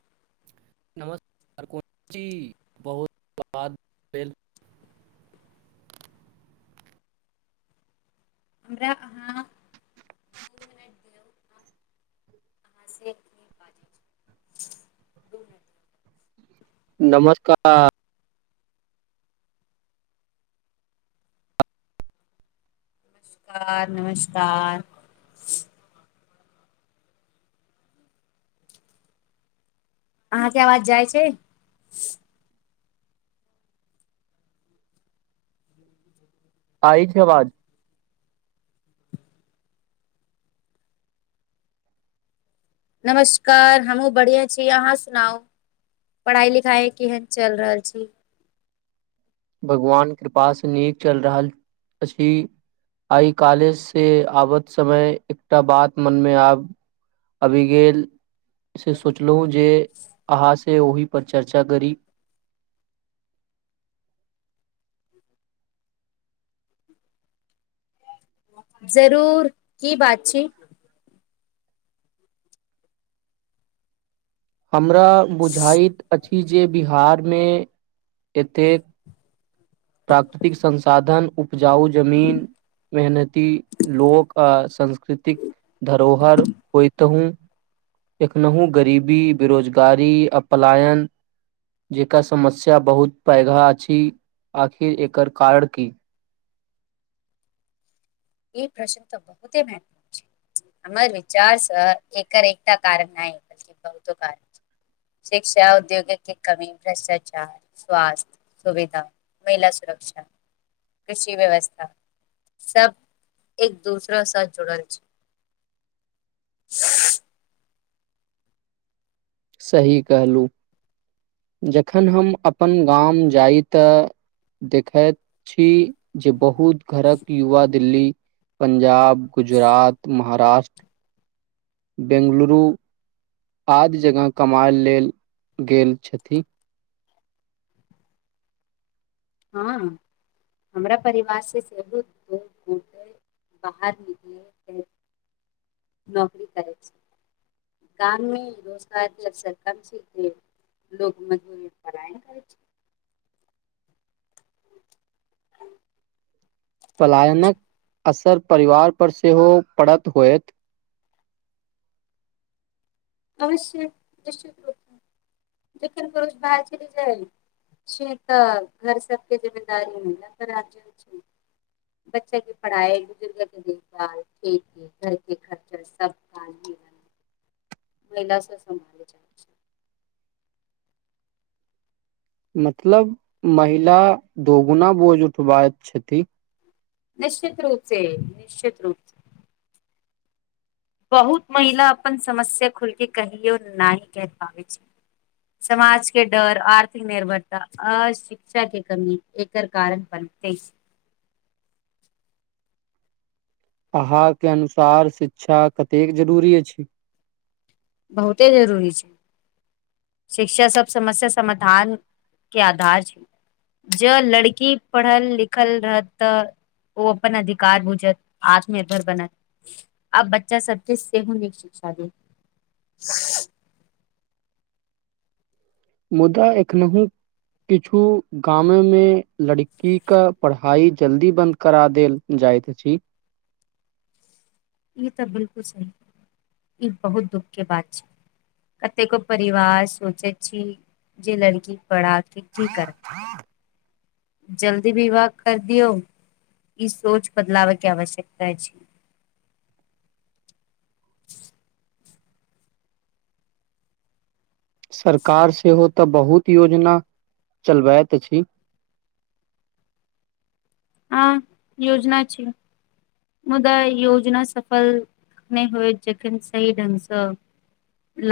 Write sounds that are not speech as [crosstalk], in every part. [inaudible] नमस्कार को बहुत भेल [unintelligible] [inaudible] हमरा अहाँ! [inaudible] दौ अहाँसँ की बाजै छी [inaudible] दू मिनट [inaudible] नमस्कार! नमस्कार! नमस्कार! अहाँके अवाज जाइ छै? आइ छै आवाज। नमस्कार! हमहुँ बढ़िआ छी, अहाँ सुनाउ? 'पढ़ाइ -लिखाइ' केहन चलि रहल छै? भगवान कृपा से, नीक चल रहल अछि। आइ कालेज से आबत समय, एकटा बात मनमे आब आबि गेल से, सोचलहुँ जे, अहाँ से से ओहि पर चर्चा करी। जरूर की बात छी? हमरा बुझाइत अछि जे, बिहारमे एतेक प्राकृतिक संसाधन, उपजाउ जमीन। मेहनती लोक, आ संंस्कृतिक। धरोहर, होइत हूँ एखनहु गरीबी, बेरोजगारी, आ पलायन! जेकर समस्या बहुत पैघा अछि, आखिर एकर कारण की? ई प्रश्न तऽ बहुते महत्व छै। हमर विचार स, एकर एकटा कारण नहि, बलकि बहुतो कारण छै। शिक्षा उऔद्योग के कमी, भ्रष्टाचार, स्वास्थ्य, सुविधा। महिला सुरक्षा, कृषि व्यवस्था, सब। एक दूसरा साथ जुड़ल छी। [inaudible] सही कहलूँ। जखन हम अपन गाम जाइ तऽ, देखैत छी। जे बहुत घरक युवा, दिल्ली, पंजाब, गुजरात, महाराष्ट्र! [unintelligible] बेैंगलुरु, आदि जगह कमाएल लेल गेल छथि। ठीक। हँ हमरा परिवार से सेहो बहुत बाहर निकल नौकरी करै छै। गाममे रोजगारके, अबसर कम छै की? लोको मजबूरी पढाई -लिखाई छै। [unintelligible] पलायनक असर, परिवार पर सेहो पड़त होयत। [unintelligible] अवश निश्चित रूप जेन करष बाहर चल जाइ [unintelligible] छै तऽ घर सबके जिममेदारीमे जा त छै। बच्चा के पढ़ाई, बुजुर्ग के देखभाल, खेल-कूद, घरके खर्चर, सब क [unintelligible] महिलँ सम्भाल जाइ छै। मतलब महिला दगुना बोझ उठबाैत छथिन। निश्चित रूप से, निश्चित रूप बहुत महिला, अपन समस्या खुलके कहियो नहि कहि पाबैत छै। समाज के डर, आर्थिक निर्भरता, अ शिक्षा के कमी, एकर कारण पर तेस [unintelligible] अहाकके अनुसार शिक्षा कतेक जरूरी अछि? बहुते जरूरी छै। शिक्षा सब समस्या समाधान के आधार छै। जं लड़की पढ़ल लिखल रहत त ओ अपन अधिकार बुझत, आत्मनिर्भर बनत। आ बच्चा सबके सेहो नीक शिक्षा देत मुदा एखनहुं किछु गाम मे लड़की के पढ़ाई जल्दी बंद करा देल जाय जाइत अछि। ई त बिलकुल सही, ई बहुत दुःखके बात छै। कतेको परिवार सोचैत छी जे लड़की पढ़ा के की करब। जल्दी विवाह कर दियौ ई सोच बदलावैके आवश्यकता छै। [inaudible] सरकार सेहो तऽ बहुत योजना चलबैत अछि [unintelligible] हँ योजना छियै। मुदा योजना सफल नहि होइत जखन सही ढंग सँ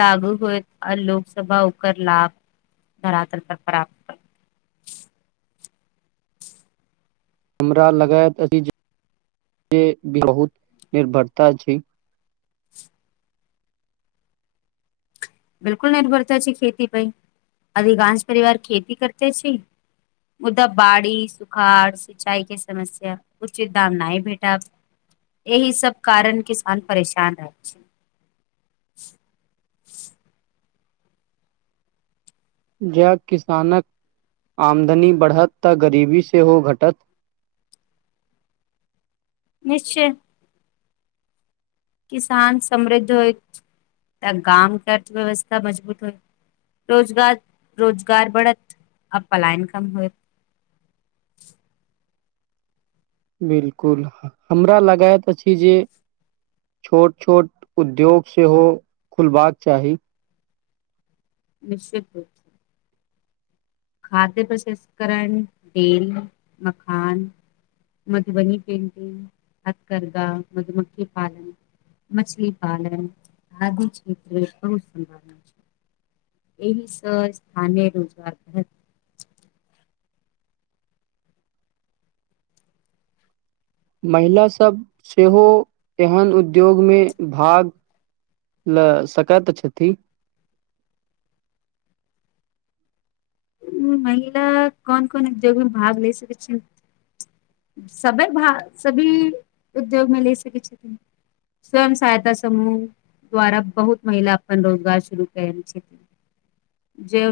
लागू होएत आ लोकसब ओकर लाभ धरातल पर प्राप्त [inaudible] हमरा लगैत अछि जे भी बहुत निर्भरता छै। बिलकुल निर्भरता छै खेती पर, अधिकांश परिवार खेती करते छै। मुदा बाढि, सुखाड़, सिंचाई के समस्या, उचित दाम नहि भेटब एहि सभ कारण किसान परेशान रहै छै। [unintelligible] जब किसानक आमदनी बढ़त त गरीबी सेहो घटत। [unintelligible] निश्चय। किसान समृद्ध होयत त गामके अर्थव्यवस्था मजबूत होइत रोजगार, रोजगार बढ़त आ पलायन कम होएत। [unintelligible] बिलकुल, हमरा लगैत अछि जे छोट छोट उद्योग सेहो खुलबाक चाही। निश्चिते। खाद्य प्रसंस्करण, तेल मखान। मधुबनी पेटिंग, हथकरघा, मधुमक्खी पालन। मछली पालन आदि क्षेत्र मे बहुत संभावना छै। एहि से स्थानीय रोजगार बढत। महिला सभ सेहो एहन उद्योगमे भाग ल सकैत छथि। महिला कोन कोन उद्योग मे भाग ल सकैत छथि। सबै, भाग, सभी उद्योगमे भाग ले सकै छथिन। स्वयं सहायता समूह। द्वारा बहुत महिला अपन रोजगार शुरू कयने छथिन जे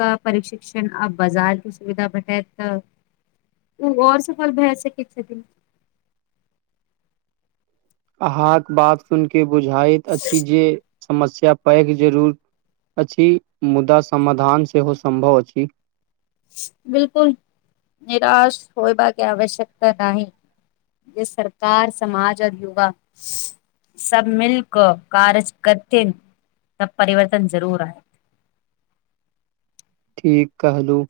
हुनका प्रशिक्षण आ बाजारके सुविधा भेटत त ओ और सफल भए सकैत छथिन। अहाँक बात सुनि क बुझाइत अछि जे समस्या पैघ जरूर अछि, मुदा समाधान सेहो सम्भव अछि। बिलकुल, निराश होयबा के आवश्यकता नहि। जे सरकार समाज और युवा सब मिल क कार्य करथिन त परिवर्तन जरूर आयत। ठीक कहलहुँ।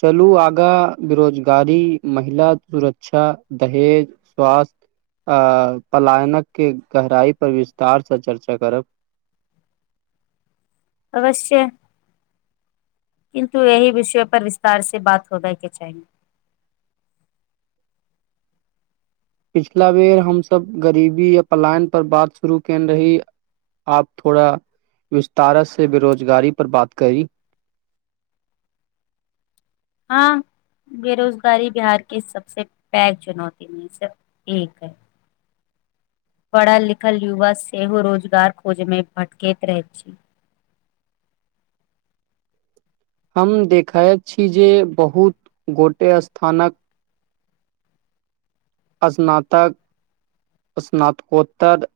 चलु आगाँ बेरोजगारी, महिला सुरक्षा, दहेज, स्वास्थ्य आ पलायनक के गहराई पर विस्तारसँ चर्चा करब [unintelligible] अवश्य। किन्तु एहि विषय पर विस्तार से बात करबै के चाही। [unintelligible] पिछिला बेर हम सब गरीबी या पलायन पर बात शुरू केने रही आब थोड़ा विस्तार से बेरोजगारी पर बात करी। [unintelligible] हँ बेरोजगारी बिहारके सबसे पैघ चुनौती मे से एक अछि। पढ़ल लिखल युवा सेहो रोजगार खोजैमे भटकैत रहैत छथि। हम देखैत छी जे बहुत गोटे स्थानक स्नातक स्नातकोत्तर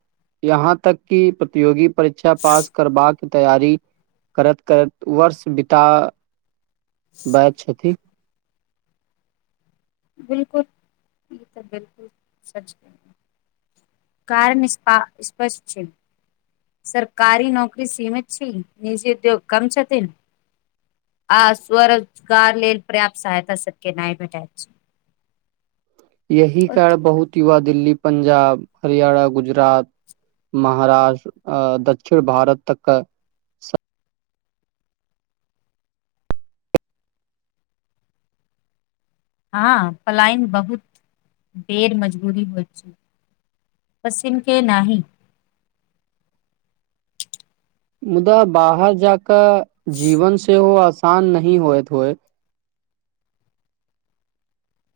यहाँ तक कि प्रतियोगी परीक्षा पास करबाक तैयारी करैत करैत वर्ष बिता दैत छथि। बिलकुल, बिलकुल बिलकुल, ई सच छै। कारण स्प स्पष्ट छै। सरकारी नौकरी सीमित छै, निजी उद्योग कम छथिन। आ स्वरोजगार लेल पर्याप्त सहायता सबके नै भेटै छै। यही कारण बहुत युवा दिल्ली, पंजाब, हरियाणा गुजरात महाराष्ट्र, दक्षिण भारत तक के हँ पलायन बहुत बेर मजबूरी होइ छै। पसिन के नहि। मुदा बाहर जाकय जीवन सेहो आसान नही होइत होइ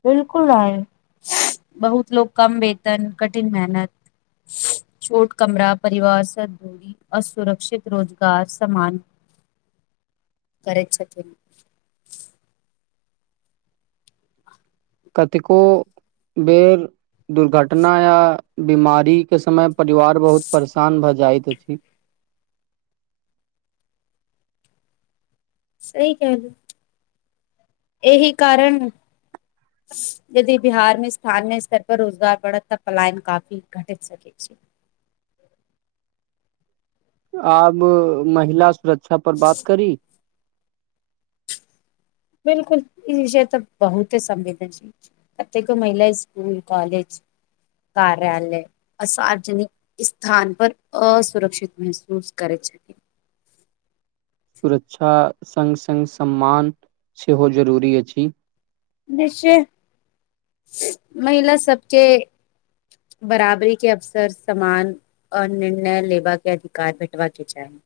बिलकुल नै, बहुत लोक कम वेतन कठिन मेहनत छोट कमरा परिवार सं दूरी, असुरक्षित रोजगार सम्मान [unintelligible] करै छथिन। कतेको बेर दुर्घटना या बीमारीे के समय परिवार बहुत परेशान भ जाइत अछि। सही कहलहुं, एहि कारण यदि बिहार मे स्थानीय स्तर पर रोजगार बढ़त त पलायन काफी घटित सकै छै। [unintelligible] आब महिला सुरक्षा पर बात करी? बिलकुल, ई विषय त बहुते संवेदनशील छै, कतेको महिला स्कूल कॉलेज कार्यालय आ सार्वजनिक स्थान पर असुरक्षित महसूस करैत छथि। [unintelligible] [inaudible] सुरक्षा संग-संग सम्मान सेहो जरूरी अछि। निश्चय महिला सबके बराबरी के अवसर समान और निर्णय लेबा के अधिकार भेटबा के चाही।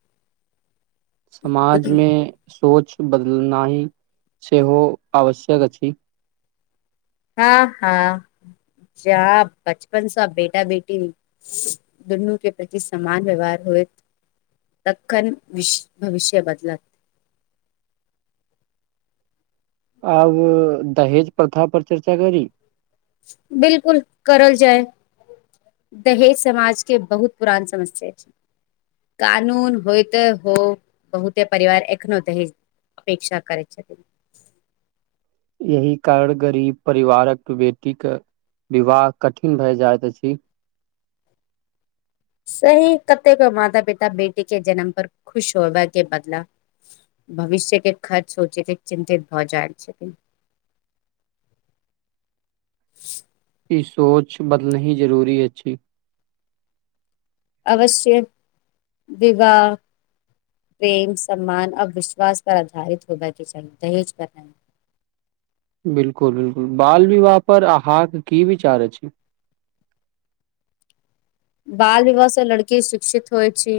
समाज मे सोच बदलनाही सेहो आवश्यक अछि। हां-हां। जा बचपन स बेटा-बेटी दुन्नू के प्रति समान व्यवहार होएत तखन विश भविष्य बदलत। [inaudible] आब दहेज प्रथा पर चर्चा करी। बिलकुल करल जाय। दहेज समाज के बहुत पुरान समस्या अछि। कानून होयत हो बहुते परिवार एखनो दहेज अपेक्षा करै छथी। यही कारण गरीब परिवारक बेटी के विवाह कठिन भाए जाएत अछि। सही कतेक माता-पिता बेटी के जन्म पर खुश होबै के बदला भविष्य के खर्च सोचेति चिंतित भ जाय छथिन। [inaudible] इ सोच बदलनेही जरुरी अछि। अवश्य, विवाह प्रेम, सम्मान आ विश्वास पर अधारित होयबा के चाही, दहेज पर नै। [inaudible] बिलकुल बिलकुल, बाल विवाह पर अहां के की विचार अछि। [inaudible] बाल विवाह से लड़की शिक्षित होय छी।